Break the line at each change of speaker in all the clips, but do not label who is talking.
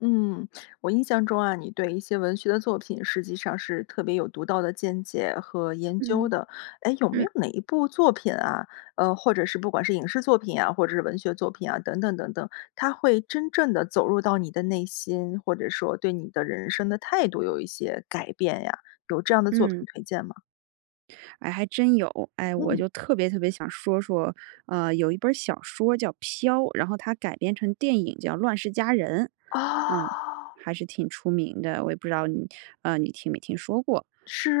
嗯，我印象中啊，你对一些文学的作品实际上是特别有独到的见解和研究
嗯，
的。诶，有没
嗯。
有哪一部作品啊呃，或者是不管是影视作品啊，或者是文学作品啊，等等等等，它会真正地走入到你的内心，或者说对你的人生的态度有一些改变呀，有这样的作品
嗯。
推荐吗？
哎，还真有。哎，我
嗯。
就特别特别想说说啊，呃，有一本儿小说叫《飘》，然后它改编成电影叫《乱世佳人》。啊，
哦。
还是挺出名的，我也不知道你呃，你听没听说过，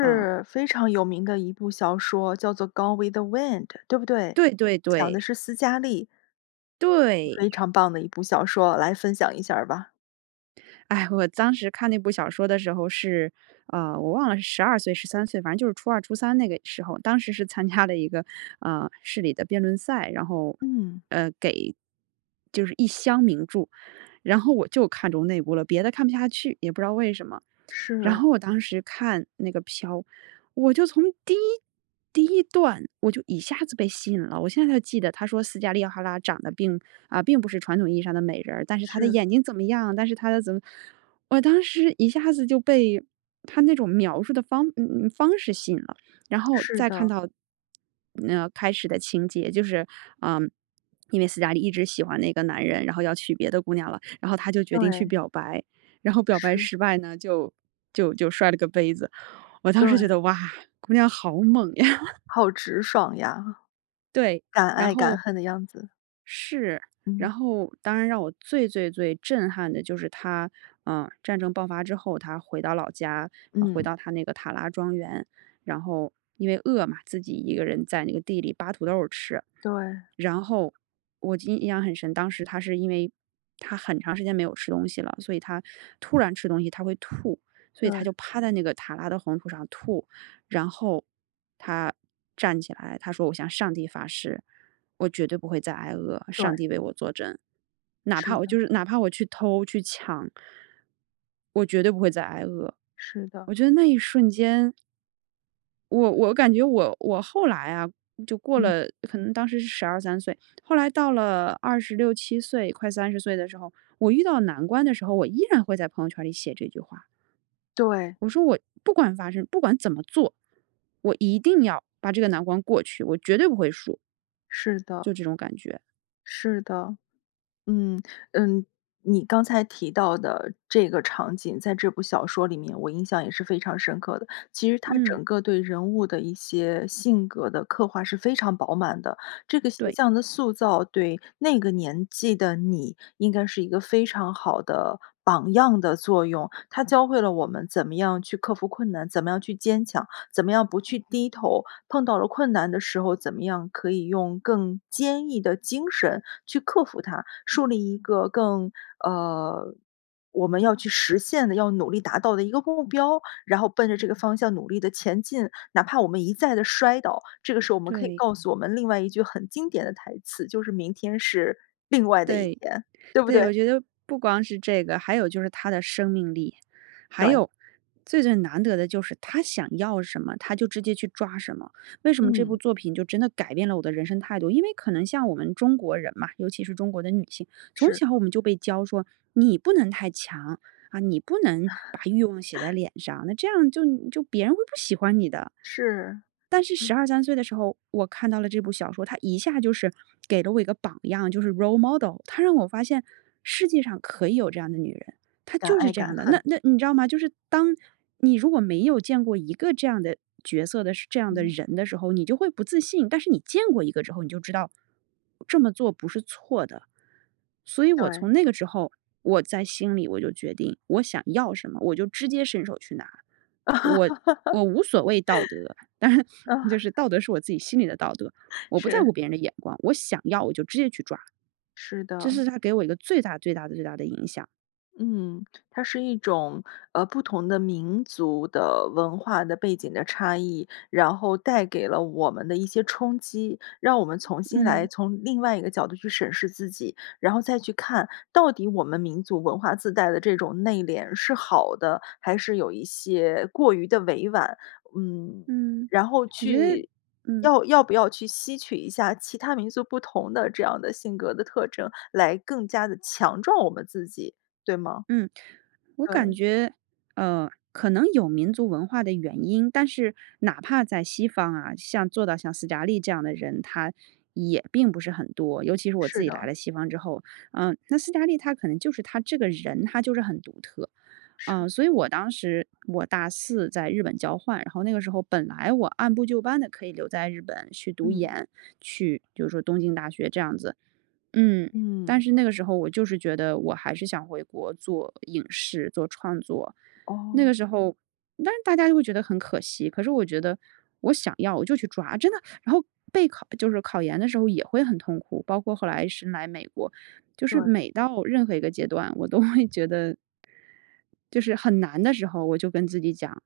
啊。
非常有名的一部小说叫做《Gone with the Wind》对不对？
对，对，
讲的
对。
是思嘉丽。
对。
非常棒的一部小说，来分享一下儿吧。
唉，我当时看那部小说的时候是呃，我忘了是12岁、13岁？反正就是初2、初3那个时候。当时是参加了一个，呃，市里的辩论赛，然后
嗯。
呃，给就是一箱名著，然后我就看中那部了，别的看不下去，也不知道为什么。然
是。
后我当时看那个《飘》，我就从第1第1段我就一下子被吸引了。我现在还记得，它说思嘉丽·塔拉长得并呃，并不是传统意义上的美人儿，但是她的
是。
眼睛怎么样？但是她的怎么我当时一下子就被它那种描述的方嗯嗯，方式吸引了。然后
是
再看
的。
到，呃，开始的情节，就是呃，因为思嘉丽一直喜欢那个男人，然后要娶别的姑娘了，然后她就决定去
对。
表白，然后表白
是。
失败呢，就就就摔了个杯子。我当时觉
对。
得，哇，姑娘好猛呀。
好直爽呀，
对，
敢
然
爱敢
后
恨的样子。
是，
嗯。
然后当然让我最最最震撼的就是她呃，战争爆发之后，她回到老家，回
嗯。
到她那个塔拉庄园。然后因为饿嘛，自己一个人在那个地里扒土豆儿吃。
对。
然后我就印印象很深，当时她是因为她很长时间没有吃东西了，所以她突然吃东西，她会吐，所以她
对。
就趴在那个塔拉的黄土上吐。然后她站起来，她说：“我向上帝发誓，我绝对不会再挨饿，上
对。
帝为我作证。哪
是
怕我就
的。
是哪怕我去偷、去抢我绝对不会再挨饿。”
是的。
我觉得那一瞬间我我感觉我我后来啊，就过
嗯。
了可能当时是12-13岁。后来到了26-27岁，快30岁的时候，我遇到难关的时候，我依然会在朋友圈儿里写这句话。
对。
我说，我不管发生不管怎么做，我一定要把这个难关过去，我绝对不会输。
是的。
就这种感觉。
是的，嗯，呃。你刚才提到的这个场景，在这部小说里面，我印象也是非常深刻的。其实它
嗯。
整个对人物的一些性格的刻画是非常饱满的。这个形
对。
象的塑造对那个年纪的你应该是一个非常好的榜样的作用，它教会了我们怎么样去克服困难，怎么样去坚强，怎么样不去低头。碰到了困难的时候，怎么样可以用更坚毅的精神去克服它，树立一个更呃，我们要去实现的，要努力达到的一个目标，然后奔着这个方向努力地前进，哪怕我们一再的摔倒。这个时候我们可以
对。
告诉我们另外一句很经典的台词，就是：“明天是另外的一
对，
天，”对不对？
对，我觉得不光是这个，还有就是她的生命力，还
对。
有最最难得的就是她想要什么，她就直接去抓什么。为什么这部
嗯。
作品就真的改变了我的人生态度。因为可能像我们中国人嘛，尤其是中国的女性，从
是。
小我们就被教说你不能太强，啊，你不能把欲望写在 脸上。那这样就就别人会不喜欢你的。
是，
但是
嗯。
12-13岁的时候，我看到了这部小说。它一下就是给了我一个榜样。就是 Role model。它让我发现世界上可以有这样的女人，她
敢
就是
爱
这样
敢
的。那
恨。
那你知道吗？就是当你如果没有见过一个这样的角色的时这样的
嗯。
人的时候，你就会不自信。但是你见过一个之后，你就知道，这么做不是错的。所以我
对。
从那个时候，我在心里我就决定我想要什么，我就直接伸手去拿。我我无所谓道德，但是
嗯。
就是道德是我自己心里的道德，我不在
是。
乎别人的眼光。我想要我就直接去抓。
是
这
的。
是它给我一个最大最大最大的影响。
嗯，它是一种，呃，不同的民族的文化的背景的差异，然后带给了我们的一些冲击，让我们重新来
嗯。
从另外一个角度去审视自己，然后再去看到底我们民族文化自带的这种内敛是好的，还是有一些过于地委婉。嗯，
嗯，
然后
我觉得
去
嗯。
要要不要去吸取一下其他民族不同的这样的性格的特征，来更加地强壮我们自己，对吗？
嗯。我感
对。
觉，呃，可能有民族文化的原因，但是哪怕在西方啊，像做到像斯嘉丽这样的人，她也并不是很多，尤其是我自
是
己来
的。
了西方之后。呃，那斯嘉丽她可能就是她这个人，她就是很独特。
是。
呃，所以我当时我大4在日本交换，然后那个时候本来我按部就班地可以留在日本去读
嗯。
研，去就是说东京大学这样子，嗯，但
嗯。
是那个时候我就是觉得我还是想回国做影视、做创作。那
哦。
个时候，当时大家都会觉得很可惜，可是我觉得我想要我就去抓，真的，然后备考就是考研的时候也会很痛苦，包括后来是来美国，就是
对。
每到任何一个阶段，我都会觉得就是很难的时候，我就跟自己讲，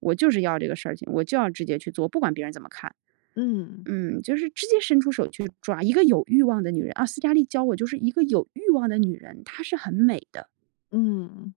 我就是要这个事儿情，我就要直接去做，不管别人怎么看。
嗯。
嗯，就是直接伸出手去抓，一个有欲望的女人啊，斯嘉丽教我就是一个有欲望的女人，她是很美的。
嗯，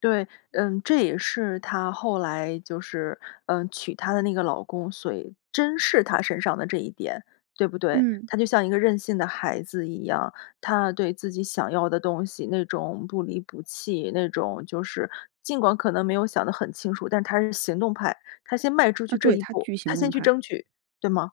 对，嗯，这也是她后来就是，呃，娶她的那个老公，所谓珍视她身上的这一点，对不对？
嗯。
她就像一个任性的孩子一样，她对自己想要的东西，那种不离不弃，那种就是尽管可能没有想得很清楚，但她是行动派，她先迈出
啊，
去这
对，
一
她
步，
巨
她
行动
先去
派。
争取，对吗？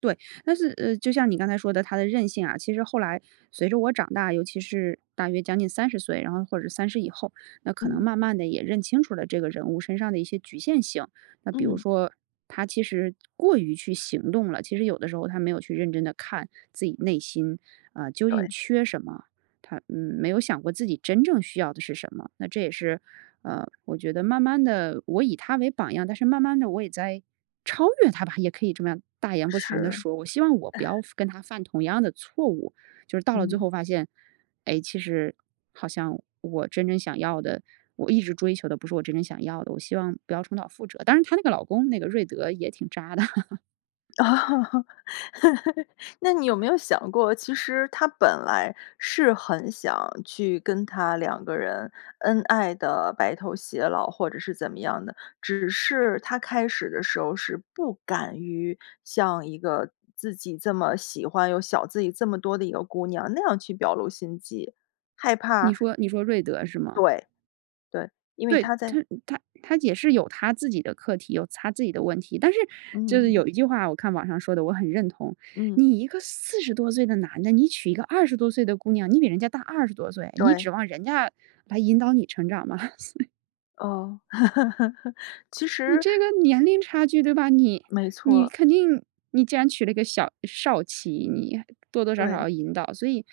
对，但是，呃，就像你刚才说的她的韧性啊，其实后来随着我长大，尤其是大约将近30岁，然后或者30以后，那可能
嗯。
慢慢地也认清楚了这个人物身上的一些局限性。那比如
嗯。
说她其实过于去行动了，其实有的时候她没有去认真地看自己内心，啊，究竟
对。
缺什么？她，嗯，没有想过自己真正需要的是什么。那这也是，呃，我觉得慢慢地我以她为榜样，但是慢慢地我也在超越她吧，也可以这么样大言不惭地
是。
说，我希望我不要 犯跟她犯同样的错误，就是到了最
嗯。
后发现，诶，其实好像我真正想要的，我一直追求的不是我真正想要的，我希望不要重蹈覆辙。但是她那个老公，那个瑞德也挺渣的。
哦，那你有没有想过，其实他本来是很想去跟她两个人恩爱地白头偕老或者是怎么样的，只是他开始的时候是不敢于向一个自己这么喜欢又小自己这么多的一个姑娘那样去表露心迹，害怕
你说你说瑞德是吗？
对，对，因为
对。
他
他
在
他他也是有他自己的课题、有他自己的问题。但是就是
嗯。
有一句话，我看网上说的，我很认同。
嗯。
你一个40多岁的男的，你娶一个20多岁的姑娘，你比人家大二十多岁，你
对。
指望人家来引导你成长吗？所以
哦，其
你
实
这个年龄差距对吧？你
没错
你
儿。
肯定你既然娶了一个小少妻，你多多少少
对。
要引导。所以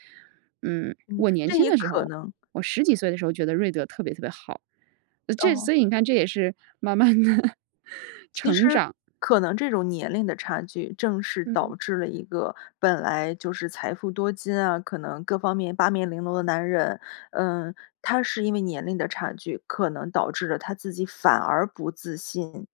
嗯，
嗯，
我年
这
轻
也
的时
可
候
能
我10几岁的时候觉得瑞德特别特别好。啊，这
哦。
所以你看，这也是慢慢地
其实
成长。
可能这种年龄的差距，正是
嗯。
导致了一个本来就是财富多金啊，可能各方面八面玲珑的男人呃，他是因为年龄的差距，可能导致了他自己反而不自信、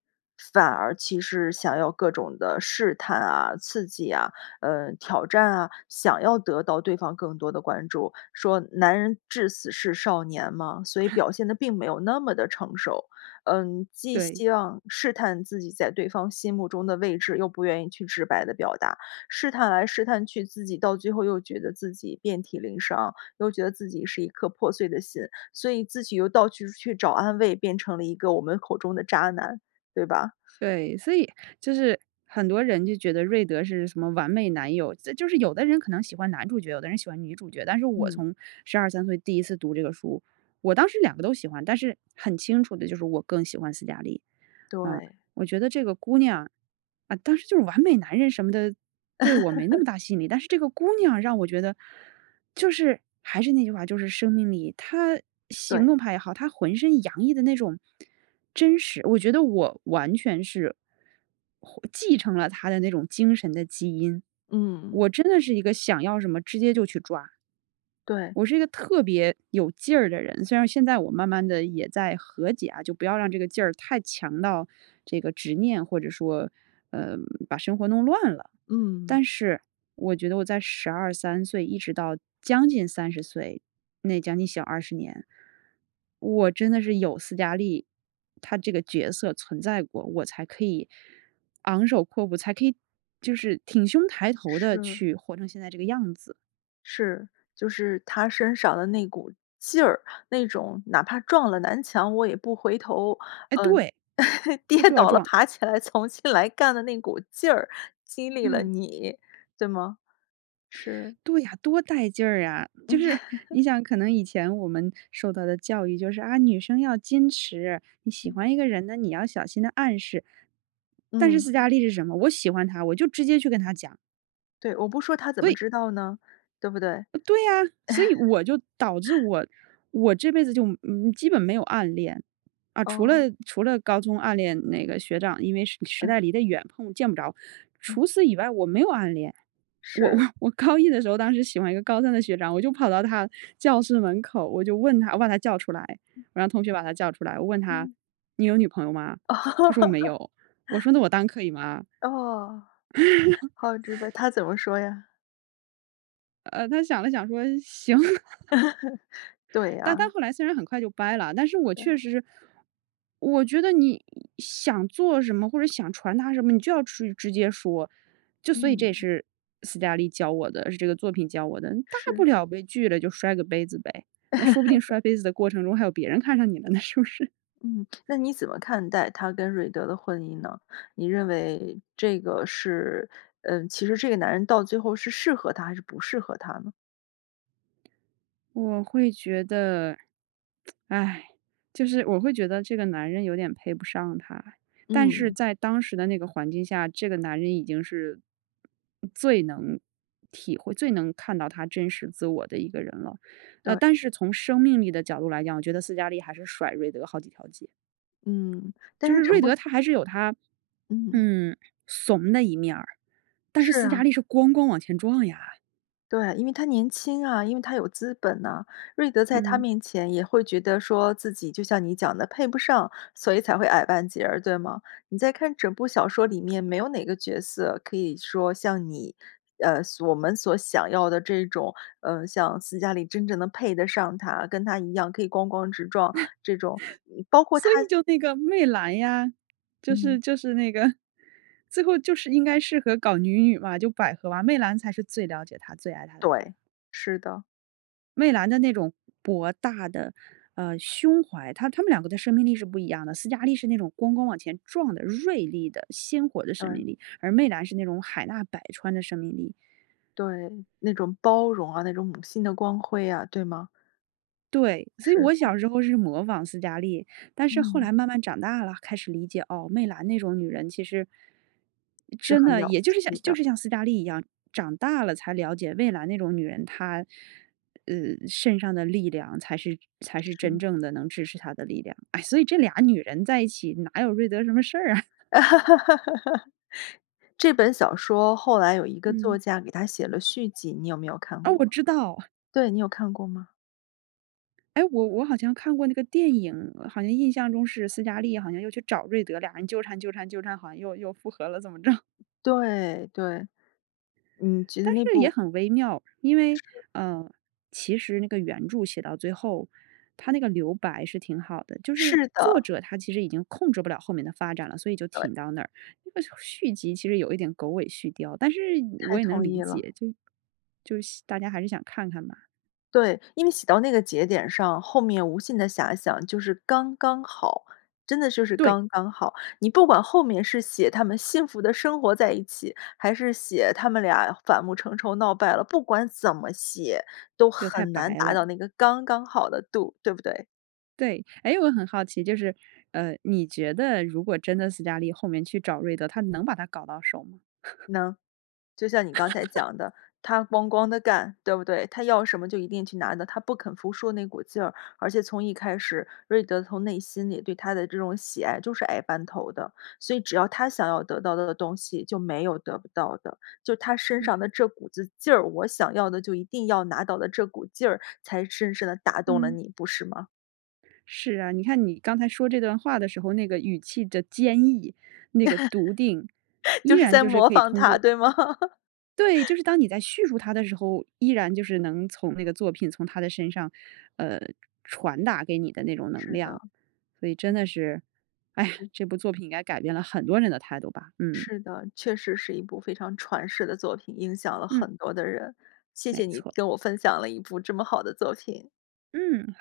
反而其实想要各种的试探啊、刺激啊，呃，挑战啊，想要得到对方更多的关注。说“男人至死是少年”嘛，所以表 现得并没有那么地成熟。嗯，既
对。
希望试探自己在对方心目中的位置，又不愿意去直白地表达，试探来、试探去自己到最后又觉得自己遍体鳞伤，又觉得自己是一颗破碎的心，所以自己又到去处去找安慰，变成了一个我们口中的渣男，对吧？
对，所以就是很多人就觉得瑞德是什么完美男友，这就是有的人可能喜欢男主角，有的人喜欢女主角。但是我
嗯。
从12-13岁第1次读这个书，我当时2个都喜欢，但是很清楚地就是我更喜欢斯嘉丽。啊，
对。
我觉得这个姑娘啊，当时就是完美男人什么的，对我没那 么大吸引力，但是这个姑娘让我觉得就是还是那句话，就是生命力。她行
对。
动派也好，她浑身洋溢的那种真实我觉得我完全是，获继承了她的那种精神的基因。
嗯。
我真的是一个想要什么直接就去抓。
对。
我是一个特别有劲儿的人，虽然现在我慢慢地也在和解啊，就不要让这个劲儿太强到这个执念或者说，呃，把生活弄乱了。
嗯。
但是我觉得我在12-13岁一直到将近30岁，那将近小20年，我真的是有斯嘉丽，她这个角色存在过，我才可以昂首阔步，才可以就是挺胸抬头地
是。
去活成现在这个样子。
是，就是她身上的那股劲儿，那种哪怕撞了南墙，我也不回头，
哎，
呃，
对，
跌
她就要
倒了，
撞。
爬起来重新来干的那股劲儿，激励了
嗯。
你，对吗？是
对呀，多带劲儿啊。就是，你想可能以前我们受到的教育就是，啊，女生要矜持，你喜
嗯。
欢一个人呢，你要小心地暗示。但是
嗯。
斯嘉丽是什么？我喜欢他，我就直接去跟他讲。
对，我不说他怎么
对！
知道呢，对不对？
对呀。所以我就导致 我，我这辈子就，嗯，嗯，基本没有暗恋。啊，除了
哦。
除了高中暗恋那个学长，因为实实
啊。
在离得远，碰见不着。
嗯。
除此以外，我没有暗恋。我我
是。
我高一的时候，当时喜欢一个高三的学长，我就跑到他教室门口，我就问他我把他叫出来，
嗯。
我让同学把他叫出来，我问他：
嗯。
“你有女朋友吗？”他说：“我没有。”我说：“那我当可以吗？”
哦，好直白，他 怎么说呀？
呃，他想了想说：“行。“
对
但但
啊。
后来虽然很快就掰了啊，但是我
对。
确实是我觉得你想做什么、或者想传达什么，你就要去直接说。就所以这也
嗯。
是斯嘉丽教我的，也是这个作品教我的。你大不
是。
了被拒了就摔个杯子呗，那说不定 摔杯子的过程中还有别人看上你了呢，是不是？
嗯，那你怎么看待她跟瑞德的婚姻呢？你认为这个是呃，其实这个男人到最后是适合她还是不适合她呢？
我会觉得 唉，就是我会觉得这个男人有点配不上她。但是
嗯。
在当时的那个环境下，这个男人已经是最能体会最能看到她真实自我的一个人了。呃，
对。
但是从生命力的角度来讲，我觉得斯嘉丽还是甩瑞德好几条街。
嗯，但
就
是
是
整
瑞
部戏
德他还是有他，
嗯。
嗯，怂的一面儿，但是
是
斯嘉
啊。
丽是咣咣往前撞呀。
对，因为她年轻啊，因为她有资本呐。瑞德在她
嗯。
面前也会觉得说自己就像你讲的，配不上，所以才会矮半截儿，对吗？你在看整部小说里面没有哪个角色可以说像你呃，所我们所想要的这种呃，像斯嘉丽真正能配得上她，跟她一样可以咣咣直撞，这种嗯，包括她
所以就那个媚兰呀，就
嗯。
是就是那个 最后就是应该适合搞女女嘛，就百合啊，媚兰才是最了解她、最爱她的人。
对，是的。
媚兰的那种博大的，呃，胸怀她她们两个的生命力是不一样的。斯嘉丽是那种咣咣往前撞的锐利的鲜活的生
嗯。
命力。而媚兰是那种海纳百川的生命力。
对，那种包容啊，那种母性的光辉啊。对吗？
对，所以我
是。
小时候是模仿斯嘉丽。但是后
嗯。
来慢慢长大了，开始理解，哦，媚兰那种女人其实
是
真
很
的，
了不
也就是像
起
就
的。
是像斯嘉丽一样，长大了才了解媚兰那种女人她，呃，身上的力量才是才是真
是。
正的能支持她的力量。哎，所以这俩女人在一起，哪有瑞德什么事儿啊。
这本小说后来有一个作
嗯。
家给它写了续集。你有没有看
啊，
过？
我知道。
对。你有看过吗？
诶，我我好像看过那个电影。好像印象中是斯嘉丽好像又去找瑞德，俩人纠缠纠缠纠缠，好像又又复合了怎么着。
对，对。嗯，觉得
但
那
是也
部
很微妙。因为
是。
呃，其实那个原著写到最后，它那个留白是挺好的。就是
是
作
的。
者她其实已经控制不了后面的发展了，所以就
对。
停到那儿。那个续集其实有一点狗尾续貂。但是
太
我也能
同
理
意了。
解，就就希大家还是想看看嘛。
对，因为写到那个节点上，后面无限的遐想就是刚刚好，真的就是
对。
刚刚好。你不管后面是写他们幸福地生活在一起，还是写他们俩反目成仇闹掰了。不管怎么写，都
就太
很难
白
达
了。
到那个刚刚好的度，对不对？
对。诶，我很好奇，就是，呃，你觉得如果真的斯嘉丽后面去找瑞德，她能把他搞到手吗？
能。就像你刚才 讲的，她哐哐地干，对不对？她要什么就一定去拿的，她不肯服输那股劲儿。而且从一开始，瑞德从内心里对她的这种喜爱就是矮半头的，所以只要她想要得到的东西就没有得不到的。就她身上
嗯。
的这股子劲儿，我想要的就一定要拿到的这股劲儿才深深地打动了
嗯。
你，不是吗？
是啊，你看你刚才说这段话的时候，那个语气的坚毅，那个笃定，依
就是
然
在
就是
模
可以
仿
通
她，
过
对吗？
对，就是当你在叙述她的时候，依然就是能从那个作品从她的身上，呃，传达给你的那种能
是的。
量。所以真
嗯。
的是，唉呀，
嗯。
这部作品应该改变了很多人的态度吧。嗯。
是的，确实是一部非常传世的作品，影响了
嗯。
很多的人。谢
没
谢你
错。
跟我分享了一部这么好的作品。
嗯，好。